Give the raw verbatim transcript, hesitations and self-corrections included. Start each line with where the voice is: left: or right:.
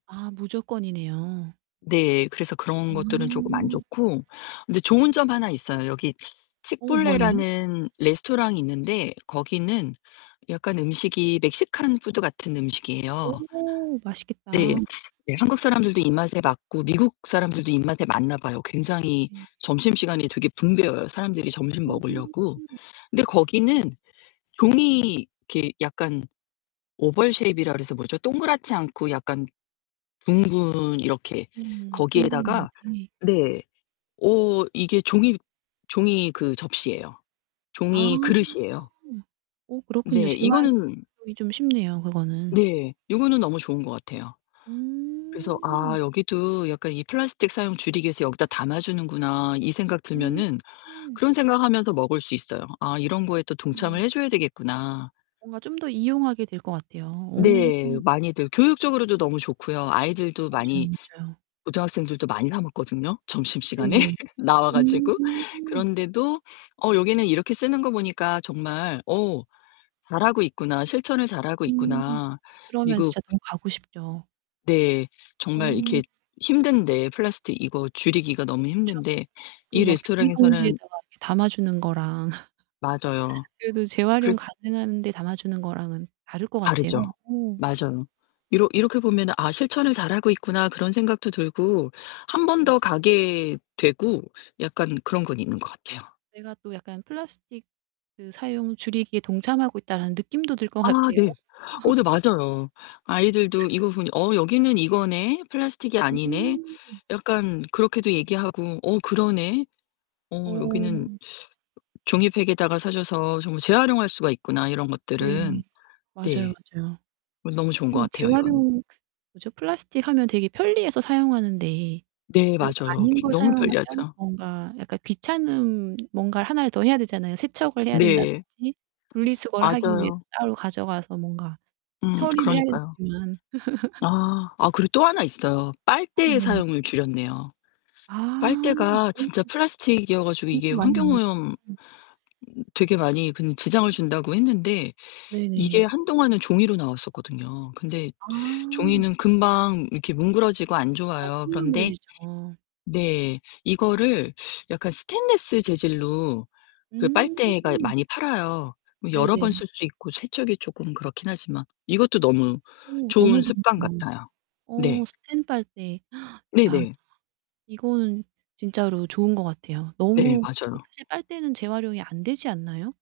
right: 아 무조건이네요.
left: 네. 그래서 그런
right: 아.
left: 것들은 쪼금 안 좋고 근데 좋은 점 하나 있어요. 여기
right: 어 뭐예요?
left: Chipotle라는 레스토랑이 있는데 거기는 약간 음식이 멕시칸 푸드 같은 음식이에요.
right: 오
left: 네.
right: 맛있겠다.
left: 네 한국 사람들도 입맛에 맞고, 미국 사람들도 입맛에 맞나 봐요. 굉장히
right: 네.
left: 점심시간이 되게 붐벼요, 사람들이 점심
right: 음.
left: 먹으려고. 근데 거기는 종이 이렇게 약간 oval shape이라 그래서 뭐죠? 동그랗지 않고 약간 둥근 이렇게
right: 음. 둥근
left: 거기에다가
right: 형태
left: 네. 오 이게 종이 종이 그 접시예요.
right: 아.
left: 종이 그릇이에요.
right: 어 그렇군요.
left: 네
right: 재활용이
left: 이거는
right: 좀 쉽네요, 그거는.
left: 네 이거는 너무 좋은 것 같아요. 그래서
right: 음.
left: '아 여기도 약간 이 플라스틱 사용 줄이기 위해서 여기다 담아 주는구나.' 이 생각 들면은
right: 음.
left: 그런 생각 하면서 먹을 수 있어요. '아 이런 거에 또 동참을
right: 음.
left: 해 줘야 되겠구나.'
right: 뭔가 좀 더 이용하게 될 것 같아요. 오.
left: 네. 많이들 교육적으로도 너무 좋고요. 아이들도
right: 맞아요,
left: 많이
right: 맞아요.
left: 고등학생들도 많이 사 먹거든요 점심시간에
right: 네네.
left: 나와
right: 음.
left: 가지고. 그런데도 '어 여기는 이렇게 쓰는 거 보니까 정말 어 잘하고 있구나. 실천을 잘하고
right: 음.
left: 있구나.'
right: 그러면
left: 미국
right: 진짜 너무 가고 싶죠.
left: 네. 정말 이렇게
right: 음.
left: 힘든데 플라스틱 이거 줄이기가 너무
right: 그쵸.
left: 힘든데
right: 그
left: 이
right: 막
left: 레스토랑에서는
right: 비닐봉지에다가 이렇게 담아 주는 거랑
left: 맞아요.
right: 그래도 재활용
left: 그래서
right: 가능한데 담아주는 거랑은 다를 것 같아요.
left: 다르죠.
right: 어.
left: 맞아요. 이러 이렇게 보면은 '아 실천을 잘하고 있구나.' 그런 생각도 들고 한 번 더
right: 맞아.
left: 가게 되고 약간 그런 건 있는 것 같아요.
right: 내가 또 약간 '플라스틱 그 사용 줄이기에 동참하고 있다.'라는 느낌도 들 것
left: 아
right: 같아요.
left: 네. 어 네 맞아요. 아이들도 이거 보니 "어 여기는 이거네. 플라스틱이 아니네."
right: 음.
left: 약간 그렇게도 얘기하고 "어 그러네. 어 여기는
right: 어.
left: 종이팩에다가 싸 줘서 정말 재활용할 수가 있구나. 이런
right: 네
left: 것들은."
right: 맞아요,
left: 네.
right: 맞아요.
left: 어 너무 좋은 것
right: 사실
left: 같아요, 이건.
right: 재활용 뭐죠? 플라스틱 하면 되게 편리해서 사용하는데
left: 네
right: 그래도
left: 맞아요.
right: 아닌 걸
left: 너무
right: 사용하면
left: 편리하죠.
right: 뭔가 약간 귀찮은 뭔가를 하나를 더 해야 되잖아요. 세척을 해야
left: 네.
right: 된다든지 분리수거를 하기 위해서
left: 맞아요.
right: 따로 가져가서 뭔가
left: 음
right: 처리를 해야
left: 그러니까요.
right: 되지만
left: 아. 아 그리고 또 하나 있어요.
right: 음
left: 빨대의
right: 네.
left: 사용을 줄였네요.
right: 아.
left: 빨대가
right: 그런 거
left: 진짜 플라스틱 이어 가지고 이게
right: 진짜 많이 나오죠.
left: 환경오염 음
right: 음.
left: 되게 많이 그런 지장을 준다고 했는데 이게
right: 네네.
left: 한동안은 종이로 나왔었거든요. 근데
right: 아.
left: 종이는 금방 이렇게 뭉그러지고 안
right: 맞아
left: 좋아요. 그런데
right: 흐물흐물해지죠.
left: 네 이거를 약간 스테인리스 재질로 그 빨대가
right: 음.
left: 많이 팔아요. 뭐 여러 번
right: 네네.
left: 쓸 수 있고 세척이 쪼끔 그렇긴 하지만 이것도 너무
right: 어
left: 좋은
right: 너무
left: 습관
right: 좋네요.
left: 같아요.
right: 어
left: 네.
right: 스탠 빨대. 야.
left: 네네.
right: 이거는 진짜로 좋은 것 같아요.
left: 네
right: 너무 그리고
left: 맞아요.
right: 사실 빨대는 재활용이 안 되지 않나요?